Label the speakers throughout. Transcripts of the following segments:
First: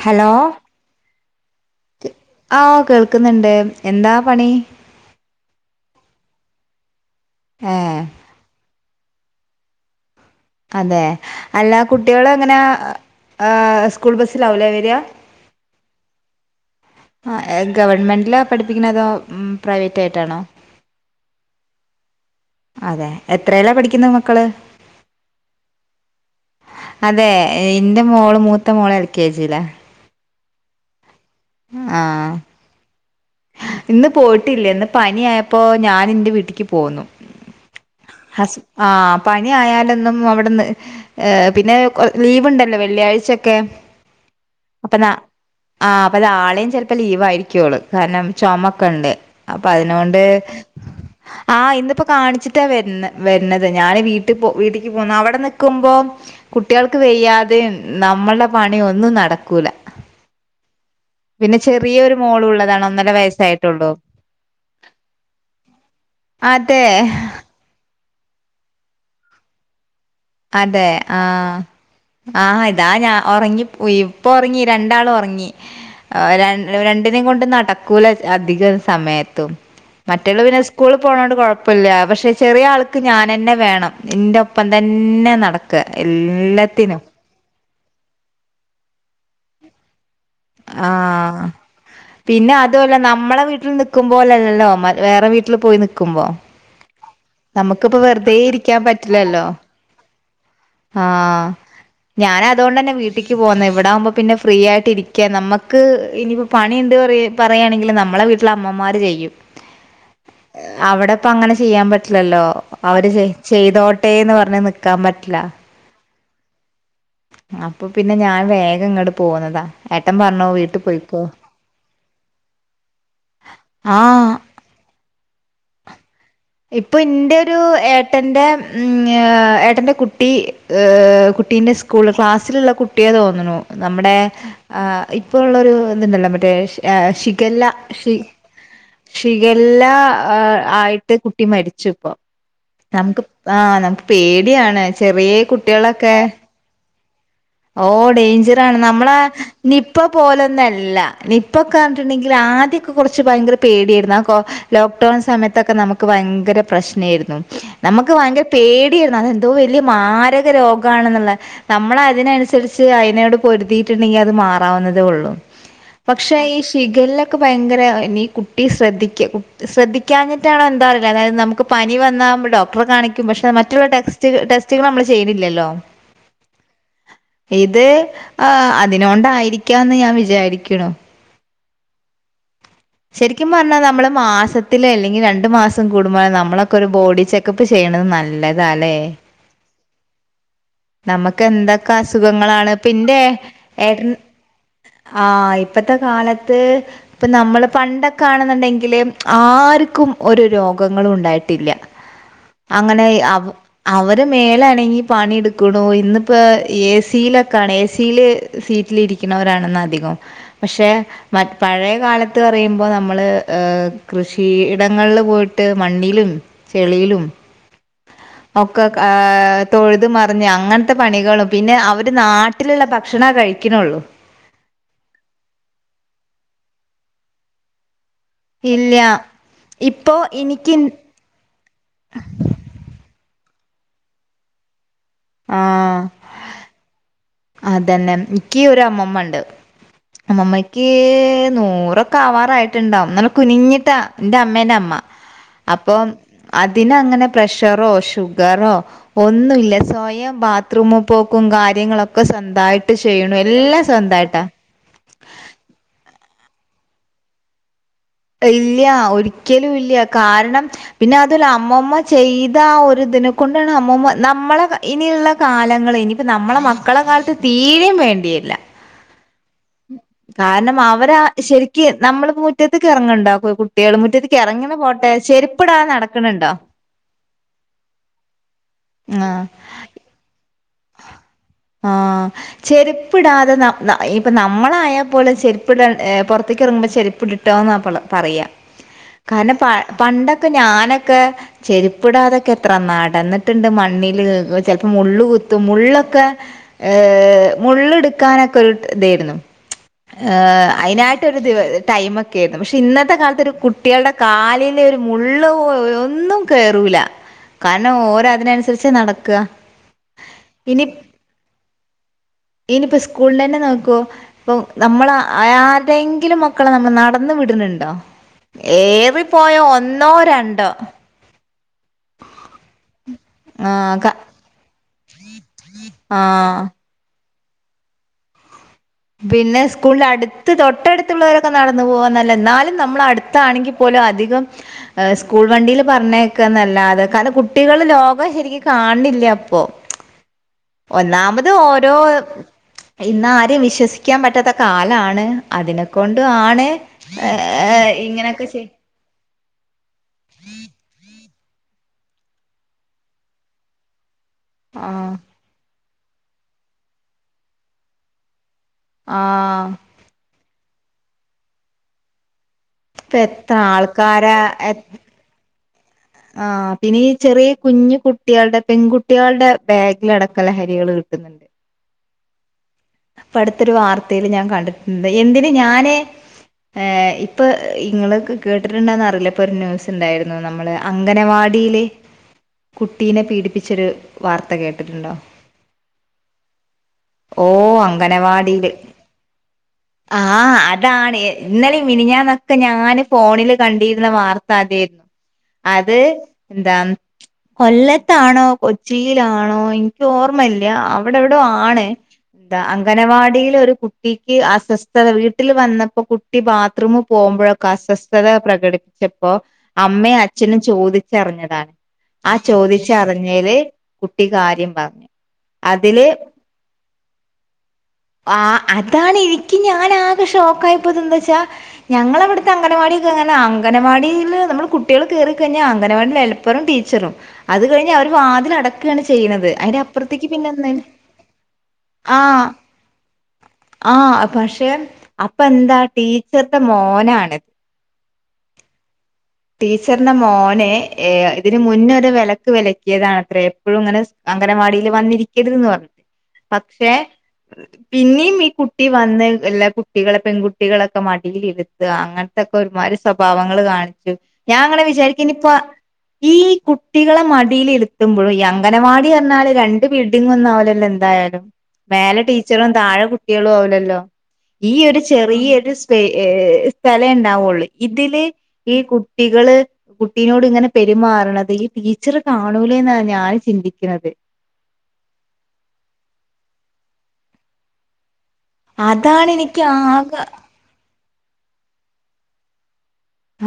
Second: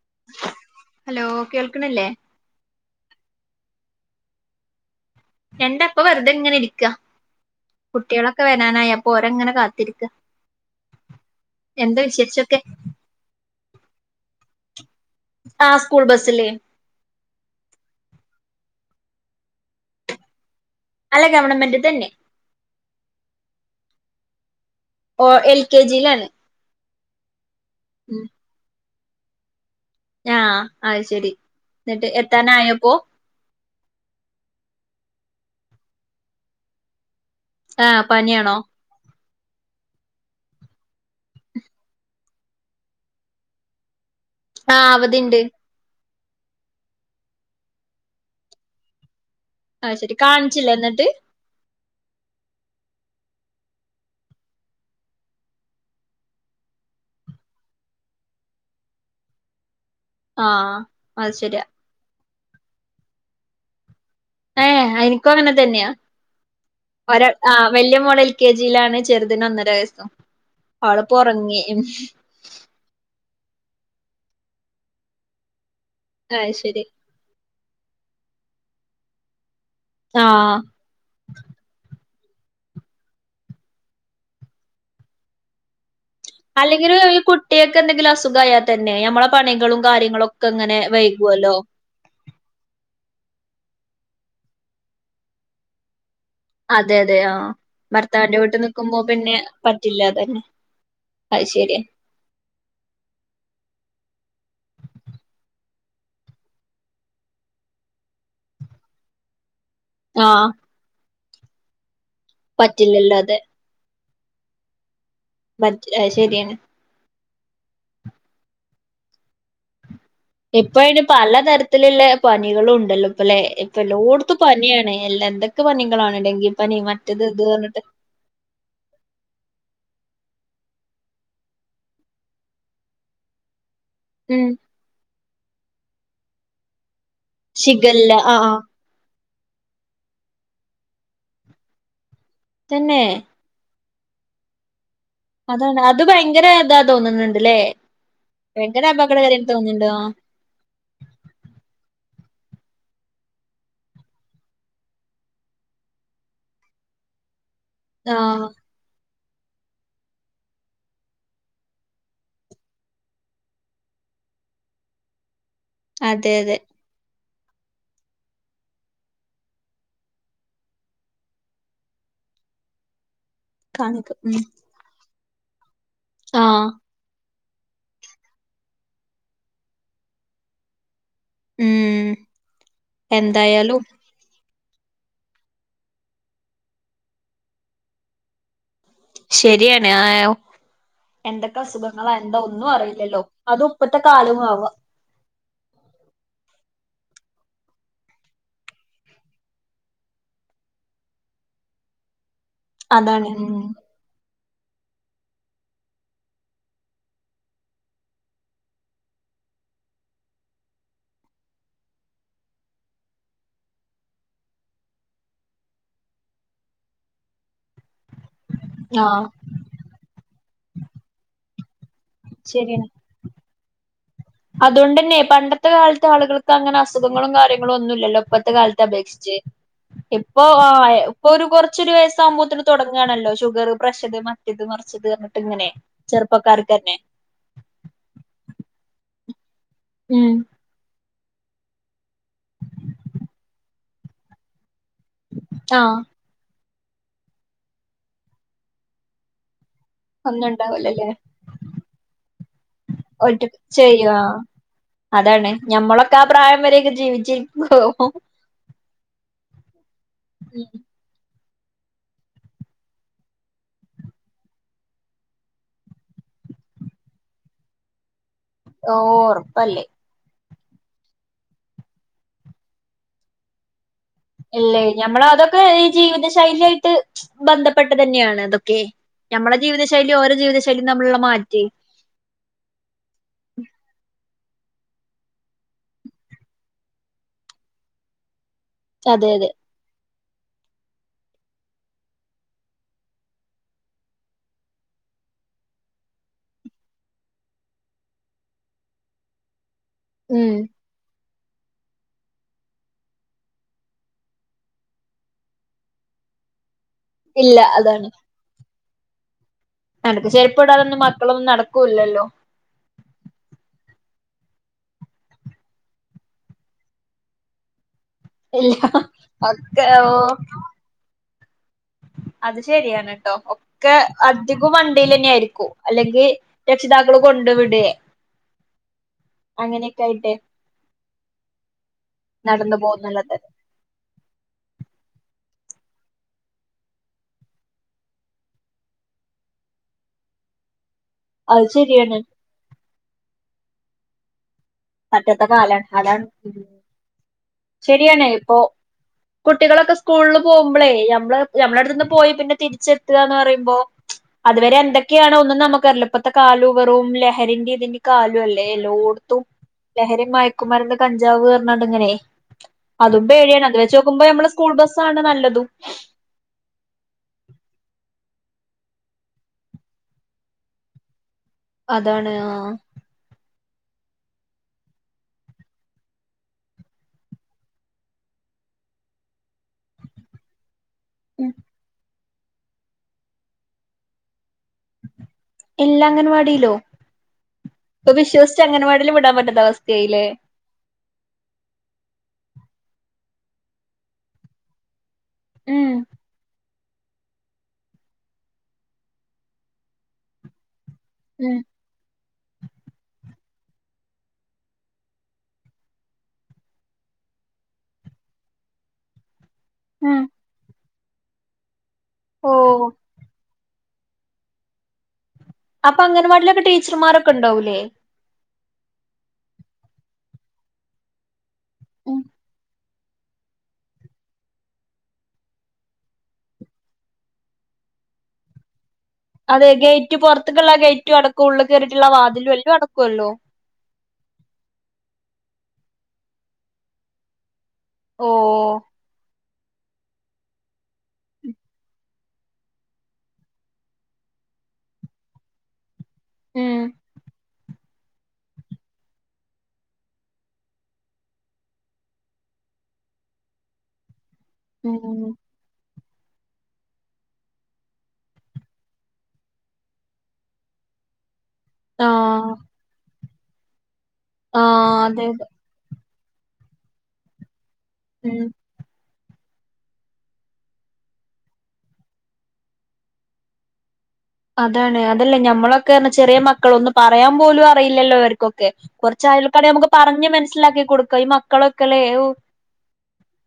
Speaker 1: Hello
Speaker 2: hello കേൾക്കണില്ലേ
Speaker 1: ആ കേൾക്കുന്നുണ്ട് എന്താ പണി
Speaker 2: എന്താ ഇപ്പൊ വെറുതെ ഇങ്ങനെ ഇരിക്ക
Speaker 1: ഏ
Speaker 2: കുട്ടികളൊക്കെ വരാനായ പോരങ്ങനെ കാത്തിരിക്ക
Speaker 1: അതെ അല്ലാ
Speaker 2: എന്താ
Speaker 1: കുട്ടികൾ എങ്ങനെ
Speaker 2: വിശേഷൊക്കെ
Speaker 1: ആ സ്കൂൾ ബസ്സിലാവൂലേ വരാ?
Speaker 2: ആ സ്കൂൾ ബസ്സില്
Speaker 1: ആ ഗവൺമെന്റിലാ പഠിപ്പിക്കണ അതോ പ്രൈവറ്റ് ആയിട്ടാണോ?
Speaker 2: അല്ല ഗവൺമെന്റ് തന്നെ
Speaker 1: എത്രലാ പഠിക്കുന്നത് മക്കള്?
Speaker 2: ഓ എൽ കെ ജിലാണ്
Speaker 1: അതെ ഇന്റെ മോള് മൂത്ത മോള് എൽ കെ ജിലാ
Speaker 2: ആ അത് ശരി
Speaker 1: ആ
Speaker 2: എന്നിട്ട് എത്താനായപ്പോ?
Speaker 1: ഇന്ന് പോയിട്ടില്ല ഇന്ന് പനി ആയപ്പോ ഞാൻ ഇന്റെ വീട്ടിക്ക് പോന്നു
Speaker 2: ആ പനിയാണോ?
Speaker 1: ഹസ് ആ പനി ആയാലൊന്നും അവിട്ന്ന് ഏ പിന്നെ ലീവ് ഉണ്ടല്ലോ വെള്ളിയാഴ്ചൊക്കെ
Speaker 2: ആ
Speaker 1: അപ്പൊ നാ
Speaker 2: അവധിണ്ട്
Speaker 1: ആഹ് അപ്പൊ അത് നാളെയും ചിലപ്പോ ലീവായിരിക്കോള് കാരണം ചുമക്ക ഇണ്ട് അപ്പൊ
Speaker 2: അത് ശരി
Speaker 1: അതിനൊണ്ട്
Speaker 2: കാണിച്ചില്ല എന്നിട്ട്
Speaker 1: ആ ഇ ഇപ്പൊ കാണിച്ചിട്ടാ വരുന്നെ വരുന്നത് ഞൻ വീട്ട് വീട്ടിക്ക് പോന്നു അവിടെ നിക്കുമ്പോ കുട്ട്യാൾക്ക് വെയ്യാതെ നമ്മള പണി ഒന്നും നടക്കൂല
Speaker 2: ആ അത്
Speaker 1: പിന്നെ
Speaker 2: ശരിയാ
Speaker 1: ചെറിയൊരു മോളുള്ളതാണ് ഒന്നര വയസ്സായിട്ടുള്ളൂ
Speaker 2: ഏ എനിക്കും അങ്ങനെ തന്നെയാ
Speaker 1: അതെ
Speaker 2: ഒരാ ആ വലിയ മോള് എൽ കെ ജിയിലാണ് ചെറുതിന് ഒന്നര വയസ്
Speaker 1: അതെ ആ ആ ഇതാ ഞാ ഉറങ്ങി ഇപ്പോ ഉറങ്ങി രണ്ടാളും ഉറങ്ങി ര
Speaker 2: അത് ശരി
Speaker 1: രണ്ടിനേും കൊണ്ട് നട ക്കൂല അധികം സമയത്തും
Speaker 2: ആ
Speaker 1: മറ്റോള് പിന്നെ സ്കൂള് പോണോണ്ട് കുഴപ്പല്ല്യാ പക്ഷെ ചെറിയ ആൾക്ക് ഞാനന്നെ വേണം എന്റെ ഒപ്പം തന്നെ നടക്ക എല്ലത്തിനും
Speaker 2: കുട്ടിയേക്കെന്തെങ്കിലും അസുഖായാൽ തന്നെ നമ്മളെ പണികളും കാര്യങ്ങളും ഒക്കെ
Speaker 1: ആ പിന്നെ അതോലെ നമ്മളെ വീ ട്ടിൽ നിക്കുമ്പോലല്ലല്ലോ വേറെ വീട്ടിൽ പോയി നിക്കുമ്പോ
Speaker 2: അതെ അതെ ആ
Speaker 1: നമുക്കിപ്പോ വെറുതെ
Speaker 2: ഭർത്താവിന്റെ വീട്ട്
Speaker 1: ഇരിക്കാൻ
Speaker 2: നിക്കുമ്പോ പിന്നെ പറ്റില്ല അതന്നെ
Speaker 1: ആ
Speaker 2: അത് ശരിയാ
Speaker 1: ഞാൻ അതോണ്ടന്നെ വീട്ടീക്ക് പോന്നെ ഇവിട ആകുമ്പോ പിന്നെ ഫ്രീ ആയിട്ട് ഇരിക്കാ നമ്മക്ക് നമ്മക്ക് ഇനിയിപ്പോ പണി ഉണ്ട് പറ പറയാണെങ്കിലും നമ്മളെ വീട്ടിലമ്മമാര് ചെയ്യും
Speaker 2: ആഹ്
Speaker 1: അവിടെപ്പ അങ്ങനെ ചെയ്യാൻ പറ്റില്ലല്ലോ അവര്
Speaker 2: പറ്റില്ലല്ലോ
Speaker 1: ചെയ്തോ ട്ടേന്ന് പറഞ്ഞ് നിക്കാൻ പറ്റ
Speaker 2: പറ്റില്ല അത് ശരിയാ
Speaker 1: അപ്പൊ പിന്നെ ഞാൻ വേഗം ഇങ്ങട്ട് പോന്നതാ ഏട്ടൻ പറഞ്ഞു
Speaker 2: ഇപ്പ
Speaker 1: വീട്ടിൽ
Speaker 2: അയ്ന്
Speaker 1: പോയിക്കോ
Speaker 2: പലതരത്തിലുള്ള പനികളുണ്ട് ഇപ്പല്ലെ ഇപ്പൊ
Speaker 1: ആഹ്
Speaker 2: എല്ലോട്ത്തും പനിയാണ് എല്ല എന്തൊക്കെ പനികാണ്
Speaker 1: ഇപ്പൊ ഇന്റെരു ഏട്ടന്റെ ഉം ഏട്ടന്റെ കുട്ടി ട്ടി ങ് കുട്ടീന്റെ സ്കൂള് ക്ലാസ്സില്ള്ള കുട്ടിയാ തോന്നുണു ന്നമ്മ്ടേ
Speaker 2: ഉം
Speaker 1: ആ ഇപ്പോ ഉള്ള ഒരു ത് ണ്ടല്ലോ മറ്റേ ഷ് ഷികല്ല
Speaker 2: ഷിഗല്ല
Speaker 1: ഷി
Speaker 2: ആഹ് ആഹ്
Speaker 1: ഷികല്ലാ ആ ആയിട്ട് കുട്ടി മരിച്ചു പ്പം
Speaker 2: തന്നെ
Speaker 1: അമുക്ക് പ് ആ ന്നമ് പേടി ആണ് ചെറീഏ
Speaker 2: അതാണ് അത്
Speaker 1: കുട്ടിഏളൊക്കെ
Speaker 2: ഭയങ്കര ഇതാ തോന്നുന്നുണ്ട്ല്ലേ
Speaker 1: ഓ ഡെയ്ഞ്ചറാണ്
Speaker 2: ഭയങ്കര
Speaker 1: ന്നമ്മ്ളെ
Speaker 2: അപകടകാരിയായിട്ട് തോന്നുന്നുണ്ട്
Speaker 1: നിപ്
Speaker 2: ആഹ്
Speaker 1: പ്പ പോലൊന്നു എല്ല നിപ്പൊ ക്കാർഞിട്ട്ണ്ടെങ്കി ങ്കിലാദ്യ ഒക്ക കൊർച്ച് ഭയങ്കര പേടിആയ്രുന്നു ആ കോ ലോക്ക്ഡൗൺ സമയ്ത്തൊക്കെ ന്നമു ക്ക് ഭയങ്കര പ്രശ്നേര്ന്നു ന്നമുക്ക് വയങ്കര
Speaker 2: ആഹ്
Speaker 1: പേടിയാര്ന്നു അതെ ന്തോ വെല്ല്യ മാരക രോഗാണെന്ന്ള്ള ന്നമ്മള അതിനനുസരിച്ച് അയ്നോട് പൊരുതീട്ട്ണ്ടെങ്കില് അത് മാ മാറാവ്ന്നതേ ഒള്ളൂ
Speaker 2: അതെ അതെ
Speaker 1: ക്ക് ഭയങ്കര നി കുട്ടി ശ്രദ്ധിക്യ കു ശ്രദ്ധിക്കാഞിട്ടാണോ എൻ ന്താ അറീല അതായത് ന്നമുക്ക് പനി വന്നാ അമ് ഡോക്ടറെ കാണിക്കും പക്ഷെ മറ്റുള്ള
Speaker 2: കാണിക്കും
Speaker 1: ടെസ്റ്റ് ടെസ്റ്റ്കള് അമ്മ്ള് ച് ചെയ്ന്ല്ലല്ലോ
Speaker 2: ആ
Speaker 1: ഇത് ആ അതിനോണ്ടായിരിക്കാന്ന് ഞാൻ വിചാരിക്ക്ണു
Speaker 2: ഉം
Speaker 1: ശെരിക്കും പർഞ്ഞാ
Speaker 2: എന്തായാലും
Speaker 1: ന്നമ്മള് മാസത് ത്തിലെ എല്ലെങ്കി രണ്ട് മാസം കൂടുമ്പളോ ന്നമ്മളൊക്ക ഒര് ബോഡി ചെക്കപ്പ് ചെയ്യ്ണത് നല്ലത്
Speaker 2: ശെരിയാണ് ആ എ ഒ
Speaker 1: നമുക്ക്
Speaker 2: എന്തൊക്ക
Speaker 1: എന്തൊക്കെ
Speaker 2: അസുഖങ്ങളാ എന്താ ഒന്നും
Speaker 1: അസുഖങ്ങളാണ്
Speaker 2: അറിയില്ലല്ലോ അതും ഇപ്പത്തെ കാലവു ആവ്അ
Speaker 1: ആ ഇപ്പത്ത കാലത്ത് ഇപ്പം ന്നമ്മള് പണ്ടൊക്ക ആണെന്ന്ണ്ടെങ്കില് ആർക്കും ഒര് രോഗങ്ങളു ണ്ടായ്ട്ടില്ല അങ്ങനേയ്
Speaker 2: അതാണ്
Speaker 1: അവ്
Speaker 2: ഉം
Speaker 1: അവര് മേലഅനങി പണി ഇട്ക്ക്ണു ഇന്ന് പ്പോ എ സി യിലൊക്കാണ് എ സി ല് സീറ്റിലിരിക്ക്ൻ ന്നവരാണ് ന്ന് അധികം പക്ഷെ മറ്റ് പഴയ കാലത്ത് പറയുമ്പോ ന്നമ്മള് കൃഷ് ഷീ ടങ്ങൾള് പോയിട്ട് മണ്ണിലും ചെളിയിലും ഒക്കെ ആ
Speaker 2: ആഹ്
Speaker 1: തൊഴുത് മറിഞ്ഞ് അങ്ങൻത്ത പണികളും പിന്നെ അവ് ര് ന്നാട്ടില്ള്ള ഭക്ഷണാ കഴിക്ക്ണൊള്ളൂ
Speaker 2: അതോണ്ട് എന്നെ പണ്ടത്തെ കാൽത്തെ ആളുകൾക്ക് അങ്ങനെ അസുഖങ്ങളും കാര്യങ്ങളും ഒന്നുല്ലല്ലോ ഇപ്പത്ത കാലത്തെ
Speaker 1: ഇല്ല
Speaker 2: അബേക്ഷിച്ച് ഇപ്പൊ ആ ഇപ്പൊ ഒരു കൊർച്ചൊരു വയസ്സാഉമ്പോത്തിന് തൊട്ങ്ങാണല്ലോ ഷു ഗർ പ്രഷറ് മറ്റത് മർച്ചത് അർഞിട്ട്
Speaker 1: ആ
Speaker 2: ങ്ങനെ ചെർപ്പക്കാർക്കെന്നെ
Speaker 1: അതന്നെ ഇക്കി ഒര് അമ്മമ്മ ണ്ട്
Speaker 2: ഉം
Speaker 1: അമ്മമ്മക്കീ ന്നൂറൊക്കെ ആവാറായിട്ട്ണ്ടാഉം ന്നല്ല കുനിഞ്ഞിട്ടാ ന്റെ അമ്മേന്റെ അമ്മ
Speaker 2: ആഹ്
Speaker 1: അപ്പം അതിനങ്ങന പ്രഷറോ ഷുഗറോ ഒന്നു ല്ല സ് സ്വയം
Speaker 2: ഒന്നും
Speaker 1: ബാത്റൂമ്
Speaker 2: ഉണ്ടാവൂലല്ലേ
Speaker 1: പോക്കും കാര്യങ്ങളൊക് ഒക്കെ സ്വന്തായിട്ട് ചെയ്യ്ണു
Speaker 2: ഒറ്റ
Speaker 1: എല്ലം
Speaker 2: ചെയ്യും
Speaker 1: സ്വന്തായ്ട്ടാ-
Speaker 2: ക്കാ പ്രായം വരേക്കും ജീവിച്ചിരിക്വോ ഓ-
Speaker 1: ഇല്ലൃ ഒരിക്കലും ഇല്ലൃ കാരണം പിന്നാ ത്ത്ലാ അമ്മൂമ ചെയ്ത ആ ഒരു ത് ന കൊണ്ടാണ് അമ്മൂമ ന്നമ്മളെ ക ഇനിയുള്ള കാലങ്ങള് ഇനി പ്പം ന്ന നമ്മള മക്കള കാലത്ത് തീരേം വേണ്ടിഏല-
Speaker 2: ഓ ഒർപ്പല്ലേ-
Speaker 1: കാരണം അവരാ ശെരിക്ക് നമ്മള്പ്പം മുറ്റത്ത്ക്ക് എറങ്ങ്ണ്ടോ കു കുട്ടിള് മുൻ
Speaker 2: ഇല്ലേ ഞമ്മള അതൊക്കെ ഈ ജീവിത
Speaker 1: ണ്ടോ?
Speaker 2: ശൈലിആയിട്ട് ബന്ധപ്പെട്ട് തന്നെയാണ് അതൊക്കെ- ഞമ്മളെ
Speaker 1: ആഹ്
Speaker 2: ജീവിതശൈലിം ഓല ജീവിത ശൈ
Speaker 1: ആഹ് ചെരിപ്പ്ടാതെ ന നായി ഇപ്പം ന്നമ്മള ആയ പോലും ചെരിപ്പിടാ ഏ പൊർത്ത്ക്ക് ഇറങ്ങുമ്പോ ചെര്പ്പ്ട് ട്ടോ ന്നപള് പറയ്യാ-
Speaker 2: അതെ അതെ
Speaker 1: കാര്ണം പാ പണ്ടൊക്ക ഞാനൊക്ക ചെരുപ്പിടാതൊക്കെ എത്ര നടന്നിട്ട്ണ്ട് മണ്ണില് ചെൽപ്പം മു മുള്ള് കുത്തും മുള്ളൊക്കെ ഏഹ് മുള്ള് ഇട്ക്കാനൊക്കെ ഒര് തേര്ന്നു
Speaker 2: ഉം
Speaker 1: ആഹ് അയിനാട്ട ടൈമൊക്കെ ആയിരുന്നു പക്ഷെ ഇന്നത്തെ കാലത്ത് ഒരു കുട്ടികളുടെ കാലിലൊരു മുള്ള് ഒ ന്നും കേറൂല
Speaker 2: ഇല്ല
Speaker 1: കാരണം ഓര് അതിനനുസരിച്ച് നടക്കുക
Speaker 2: ചെരിപ്പ് ഇടാതൊന്നും മക്കളൊന്നും നടക്കൂല്ലല്ലോ
Speaker 1: ഇനിപ്പോ സ്കൂളിൽ തന്നെ നോക്കുവോ ഇപ്പൊ നമ്മള് ആർടെയെങ്കിലും മക്കള് നമ്മള് നടന്നു വിടുന്നു ണ്ടോ
Speaker 2: ഇല്ല
Speaker 1: ഏറി പോയോ
Speaker 2: ഒക്കെ
Speaker 1: ഒന്നോ
Speaker 2: ഓ
Speaker 1: രണ്ടോ
Speaker 2: അത് ശരിയാണ്ട്ടോ
Speaker 1: ആ
Speaker 2: ഒക്കെ
Speaker 1: ക
Speaker 2: അധികം വ ലന്നെ ആരിക്കോ
Speaker 1: ആ
Speaker 2: അല്ലെങ്കിൽ രക്ഷിതാക്കള് കൊണ്ട് വിടേ
Speaker 1: പിന്നെ
Speaker 2: അങ്ങനെയൊക്കെ ആയിട്ട്
Speaker 1: സ്കൂളിൻ്റടുത്ത് തൊട്ടടുത്തുള്ളവരൊക്കെ നടന്ന് പോക്ന്നല്ല എന്നാലും
Speaker 2: നടന്നു
Speaker 1: നമ്മള
Speaker 2: പോകുന്നല്ലാതെ
Speaker 1: അടുത്താണെങ്കി പോല അധികം സ് സ്കൂൾ വണ്ടില് പറഞ്ഞേക്കന്നല്ലാതെ കാരണം കുട്ടികള് ലോകം ശെരിക്കും കാണില്ല ഇപ്പം ഒന്നാമത്
Speaker 2: അത്
Speaker 1: ഓരോ
Speaker 2: ശരിയാണ്
Speaker 1: ഇന്ന് ആരേം വിശ്വസിക്കാൻ പറ്റാത്ത കാലാണ്
Speaker 2: പറ്റത്തെ
Speaker 1: അതിനെ
Speaker 2: കാലാണ്
Speaker 1: കൊണ്ടും
Speaker 2: അതാണ്
Speaker 1: ആണ് ഏഹ്
Speaker 2: ശരിയാണ്
Speaker 1: ഇങ്ങനെയൊക്കെ
Speaker 2: ഇപ്പൊ
Speaker 1: ചെയ
Speaker 2: കുട്ടികളൊക്കെ സ്കൂൾല് പോകുമ്പളേ അമ്മള് ഞമ്മുടെ അടുത്ത്ന്ന് പോയി പിന്നെ തിരിച്ചെത്തുക എന്ന് പറയുമ്പോ അതുവരെ
Speaker 1: ആഹ്
Speaker 2: എന്തൊക്കെയാണോ ഒന്നും നമുക്ക് അറില്ലപ്പത്തെ കാലും വെറും ലഹരിന്റെ ഇതിന്റെ കാലും അല്ല ടേ എല്ലോടുത്തും
Speaker 1: ആഹ്
Speaker 2: മയക്കുമരുന്ന് കഞ്ചാവ് [unintelligible] ഇങ്ങനെ
Speaker 1: ഇപ്പ
Speaker 2: അതും
Speaker 1: എത്ര
Speaker 2: പേടിയാണ് അത് വെച്ച് നോക്കുമ്പോ
Speaker 1: ആൾക്കാരാ
Speaker 2: മ്മള് സ്കൂൾ
Speaker 1: എ
Speaker 2: ബസ്സാണ് നല്ലതും
Speaker 1: ആഹ് പിന്നെ ഈ ചെറിയ കുഞ്ഞു കുട്ടികളുടെ പെൺകുട്ടികളുടെ ബാഗിൽ അടക്ക ലഹരികള് കിട്ടുന്നുണ്ട്
Speaker 2: അതാണ് ആഹ്
Speaker 1: ഇപ്പ അടുത്തൊരു വാർത്തയില് ഞാൻ കണ്ടിട്ടുണ്ട് എന്തിന് ഞാന് ഏഹ് ഇപ്പൊ ഇങ്ങള് കേട്ടിട്ടുണ്ടന്ന് അറിയില്ല ഇപ്പൊ ഒരു ന്യൂസ് ഉണ്ടായിരുന്നു. നമ്മള്
Speaker 2: ഉം
Speaker 1: അംഗനവാടിയില് കുട്ടീനെ പീഡിപ്പിച്ചൊരു വാർത്ത കേട്ടിട്ടുണ്ടോ?
Speaker 2: ഇല്ല അംഗൻവാടിയിലോ?
Speaker 1: ഓഹ്
Speaker 2: ഇപ്പൊ വിശ്വസിച്ച
Speaker 1: അംഗനവാടിയില്
Speaker 2: അംഗൻവാടിയിലും വിടാൻ പറ്റത്ത അവസ്ഥയായില്ലേ.
Speaker 1: ആഹ് അതാണ് ഇന്നലും മിനഞ്ഞന്നൊക്കെ ഞാന് ഫോണില് കണ്ടിരുന്ന വാർത്ത അതെര്ന്നു.
Speaker 2: ഉം
Speaker 1: അത് എന്താ കൊല്ലത്താണോ കൊച്ചിയിലാണോ ഇൻക്ക് ഓർമ്മയില്ല. ഇവടെ എവിടോ
Speaker 2: ഉം
Speaker 1: ആണ്. എന്താ അംഗനവാടിൽ ഒരു കുട്ടിക്ക് അസ്വസ്ഥത. വീട്ടിൽ വന്നപ്പോ കുട്ടി ബാത്റൂം പോ പോകുമ്പോഴൊക്കെ അസ്വസ്ഥത പ്രകടിപ്പിച്ചപ്പോ അമ്മയും
Speaker 2: ഉം
Speaker 1: അച്ഛനും ചോദിച്ചറിഞ്ഞതാ. ആ
Speaker 2: ഓ
Speaker 1: ചോദിച്ചറിഞ്ഞേല് കുട്ടി കാര്യം പറഞ്ഞു.
Speaker 2: അപ്പൊ
Speaker 1: അതില്
Speaker 2: അംഗൻവാടിലൊക്കെ ടീച്ചർമാരൊക്കെ ഉണ്ടാവൂല്ലേ?
Speaker 1: ആ അതാണ് എനിക്ക് ഞാൻ ആകെ ഷോക്ക ആപ്പോത് എന്താ വെച്ചാ
Speaker 2: ഉം
Speaker 1: ഞങ്ങള അവിടുത്തെ അങ്കൻവാടി അങ്ങനെ അംഗനവാടിൽ നമ്മൾ കുട്ടികൾക്ക് ക കഴിഞ്ഞൽ അങ്കനവാെ ഹെപ്പറ ടീച്ചറും അത് കഴിഞ്ഞ അവ വാതിട ാണ് ചെയ്യുന്നത്
Speaker 2: അതെ
Speaker 1: അതിന്റെ
Speaker 2: ഗേറ്റ്
Speaker 1: അപ്പുറത്തേക്ക് പിന്നെ
Speaker 2: പുറത്തേക്കുള്ള
Speaker 1: എന്ത
Speaker 2: ഗേറ്റും അടക്കും ഉള്ളിൽ കേറിയിട്ടുള്ള
Speaker 1: ആ
Speaker 2: വാതിലും എല്ലാം അടക്കുവല്ലോ
Speaker 1: ആഹ പക്ഷെ അപ്പൊ എന്താ ടീച്ചർത്തെ മോനാണിത്
Speaker 2: ഓ
Speaker 1: തീ [unintelligible] ീച്ചറിന്റെ മോനെ ഇതിനന് മുന്നൊരു വിലക്ക് വിലക്കിയതാാണ് അത്ര എപ്പോഴും ഇങ്ങനെ അങ്കനവാടി വന്നിരിക്കരുന്ന് പറഞ്ഞത് പക്ഷേ
Speaker 2: ഉം
Speaker 1: പിന്നീും ഈ കുട്ടി വന്ന് എല്ലാ കുട്ടികളെ പെൺകുട്ടികളൊക്കെ മടിൽെടുത്ത് അങ്ങനത്തെ െ ഒരുമാതിരി സ്വഭാവങ്ങൾ കാണിച്ചു ഞാൻ അങ്ങനെ വിചാരിക്കനി
Speaker 2: ഉം
Speaker 1: ഇപ്പ ഈ കുട്ടികളെ മടിൽ എത്തുമ്പോഴ ഈ അംഗനവാടി പറഞ്ഞാല് രണ്ട് ബിൽഡിംഗ ഒന്നുംാവില്ലല്ലോ എന്തായാലും മേലെ
Speaker 2: ആഹ്
Speaker 1: ടീച്ചറും താഴെ കുട്ടികളും ആവില്ലല്ലോ ഈ
Speaker 2: ആഹ്
Speaker 1: ഒരു
Speaker 2: അതെ അതെ
Speaker 1: ചെറിയൊരു സ്പേ സ്ഥല ഉണ്ടാവുള്ളൂ ഇതില്
Speaker 2: ഉം
Speaker 1: ഈ കു കുട്ടികള് കുട്ടിനോട് ഇങ്ങനെ പെരുമാറത് ഈ ടീച്ചറ് കാണൂലേ എന്നാണ് ഞൻ ചിന്തിക്കുന്നത്
Speaker 2: അതാണ് അതല്ലേ ഞമ്മളൊക്കെ പറ ചെറിയ മക്കള ഒന്നും പറയാൻ പോലും അറിയില്ലല്ലോ അവർക്ക് ക്കെ കുറച്ച
Speaker 1: അതാണ്
Speaker 2: അയൾക്കട
Speaker 1: എനിക്ക്
Speaker 2: നമുക്ക്
Speaker 1: ആകെ
Speaker 2: പറഞ്ഞഞ് മനസ്സിലാക്കി കൊടുക്കാം ഈ മക്കളൊക്കെല്ലേ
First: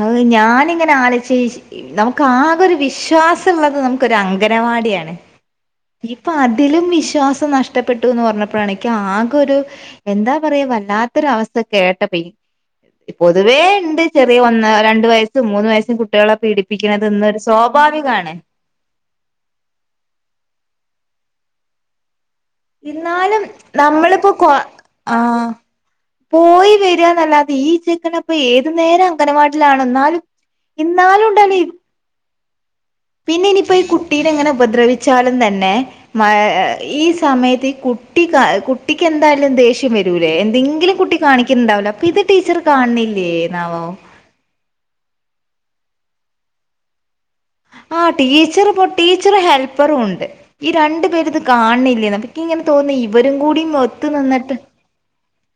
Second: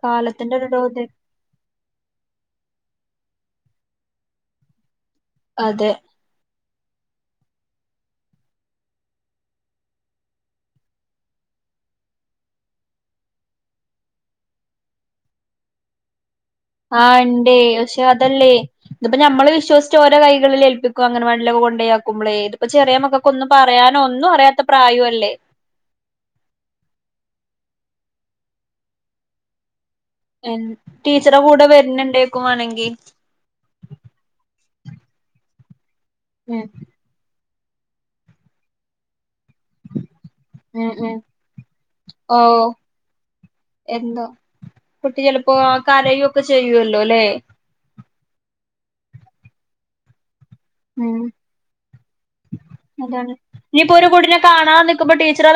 Speaker 1: ആ
Speaker 2: കാലത്തിന്റെ ഒരു
Speaker 1: ഞാനിങ്ങനെ
Speaker 2: ഇത്
Speaker 1: ആലോച നമുക്ക് ആകെ ഒരു വിശ്വാസം ഇള്ളത് നമുക്കൊരു അംഗനവാടിയാണ്
Speaker 2: അതെ
Speaker 1: ഇപ്പ അ അതിലും വിശ്വാസം നഷ്ടപ്പെട്ടു എന്ന് പറഞ്ഞപ്പോഴാണക്ക് ആകെൊ ഒരു എന്താ പറയാുക വല്ലാത്തര അവസ്ഥ കേട്ട പൊതുവേ ഉണ്ട് ചെറിയ ഒന്ന് രണ്ട വയസും മൂന്ന് വയസ്സും കുട്ടികളെ
Speaker 2: ആ
Speaker 1: പീഡിപ്പിക്കണത് ഇന്നൊരു
Speaker 2: ഉണ്ടേ പക്ഷെ
Speaker 1: സ്വാഭാവികമാണ്
Speaker 2: അതല്ലേ ഇതിപ്പോ ഞമ്മള് വിശ്വസച്ച് ഓരോ കൈകളിൽ ഏൽപ്പിക്ക അങ്ങന വണ്ടൊക്ക കൊയാക്കുമ്പോളേ തിപ്പോൊ ചെറിയ മക്കൊക്ക
Speaker 1: എന്നാലും
Speaker 2: ഒന്നും പറയാന ഒന്നും
Speaker 1: നമ്മളിപ്പോ കൊ
Speaker 2: അറിയാത്ത പ്രായ അല്ലേ
Speaker 1: ആഹ് പോയി വരികന്നല്ലാതെ ഈച്ചക്കന അപ്പൊ ഏത് നേരം അങ്കനവാടിലാണ എന്നാൽ
Speaker 2: ടീച്ചറെ കൂടെ വരുന്ന ഉണ്ടേക്കുവാണെങ്കിൽ
Speaker 1: പിന്നെ ഇനിപ്പോ ഈ കുട്ടിൽ എങ്ങനെ ഉപദ്രവിച്ചാലും തന്നെ
Speaker 2: ഉം
Speaker 1: ഈ സമയത്ത് കുട്ട കുട്ടി എന്ത എന്തായാലും ദേഷ്യം വരൂലേ
Speaker 2: ഉം
Speaker 1: എന്തെങ്കിലും
Speaker 2: ഉം
Speaker 1: കുട്ടി കാണിക്കുന്നുണ്ടാവലോ അപ്പൊ ഇത്
Speaker 2: ഓ
Speaker 1: ടീച്ചർ കാണില്ലേ എന്നാവോ
Speaker 2: എന്തോ കുട്ടി ചെിലപ്പോ കരയയും ഒക്കെ ചെയ്യുവല്ലോ അല്ലേ
Speaker 1: ആ ടീച്ചർ ടീച്ചർ ഹെൽപ്പറും ഉണ്ട് ഈ രണ്ടു
Speaker 2: ഉം
Speaker 1: പേര് ഇത് കാണണില്ലേ നക്ക് ഇങ്ങനെ തോന്നുന്നു
Speaker 2: അതാണ്
Speaker 1: ഇവരും കൂടും ഒത്ത നിന്നിട്ട്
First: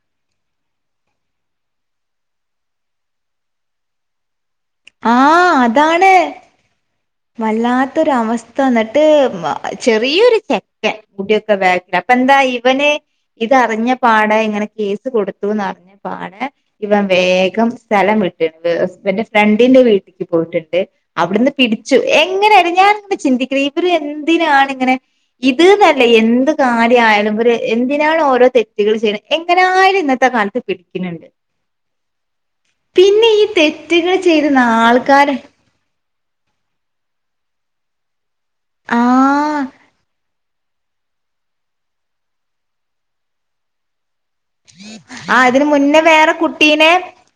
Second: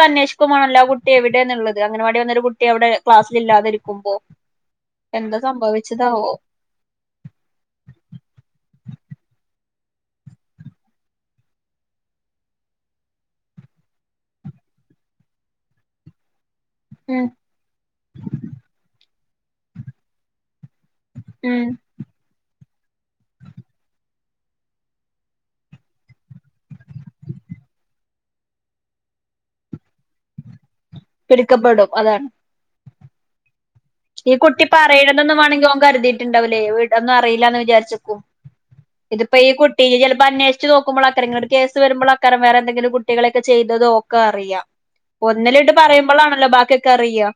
Speaker 2: അന്വേഷിക്കുമാണല്ലോ കുട്ടി എവിടെയന്നുള്ളത് അങ്ങനവാടി വന്നൊരു കുട്ടി അവിടെ ക്ലാസ്സൽില്ലാതിരിക്കുമോ
Speaker 1: ആഹ അതാണ് വല്ലാത്തൊരു അവസ്ഥ വന്നിട്ട് ചെറിയൊരു ചെക്കൻ കൂടിയൊക്കെ വേ എന്താ ഇവനെ ഇതറിഞ്ഞ പാട ഇങ്ങനെ കേസ് കൊടുത്തുന്ന്റിഞ്ഞ പാട് ഇവൻ
Speaker 2: ഉം
Speaker 1: വേഗം സ്ഥലം ഇട്ടി എന്റെ ഫ്രണ്ടിന്റെ വീട്ടിലേക്ക് പോയിട്ടുണ്ട് അവിടുന്ന്
Speaker 2: ഉം
Speaker 1: പിടി എങ്ങനെയ ഞൻ ഇങ്ങനെ ചിന്തിക്ക ഇവര് എന്തിനാണ് ഇങ്ങനെ ഇത്ന്നല്ല എന്ത് കാല ആയാലും എന്തിനാണ് ഓരോ തെറ്റുകൾ ചെയ്യുന്നത് എങ്ങനായാലും ഇന്നത്തെ കാലത്ത് പിടിക്കുന്നുണ്ട്
Speaker 2: പിടിക്കപ്പെടും അതാണ്
Speaker 1: പിന്നെ ഈ തെറ്റ്
Speaker 2: ഈ കുട്ടി പറയണന്ന വേമെങ്കിൽ അവ കരുതിയിട്ട് ണ്ടാവലേ ഒന്നും അറിയില്ല എന്ന് വിചാരിോ ഇതിപ്പോൊ ഈ
Speaker 1: ആഹ്
Speaker 2: കുട്ടി ചപ്പോ അവേഷ വ നോക്കുമോൾക്കങ്ങ കേസ് വരുമ്പോ അക്കാരം വേറെന്തങ്കിലും കുികളക്കെ ചെയ്തോ
Speaker 1: ആ ഇതിനന് മുന്നേ വേറെ
Speaker 2: പറയുമ്പോഴാണല്ലോ
Speaker 1: കുട്ടീനെ
Speaker 2: ബാക്കിയൊക്കെ അറിയാ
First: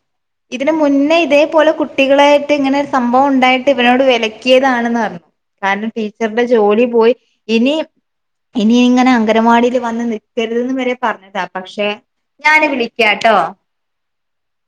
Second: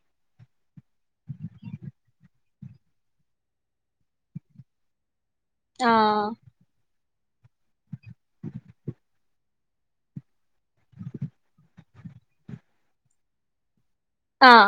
Speaker 1: ഇതിനന് മുന്നേ ഇത് പോലെ കുട്ടികളായിട്ട് ഇങ്ങനെ സംഭവം ഉണ്ടായിട്ട് ഇവനോട് വിലക്കിയതാണെന്ന് പറഞ്ഞു കാരണം
Speaker 2: ആഹ്
Speaker 1: ടീച്ചറിന്റെ ജോലി പോയി ഇനി ഇനി ഇങ്ങനെ അംഗനവാടിയിൽ വന്ന് നിൽക്കരുത്ന്ന് വരെ പറഞ്ഞതാ പക്ഷെ ഞാന് വിളിക്കാട്ടോ
Speaker 2: ആഹ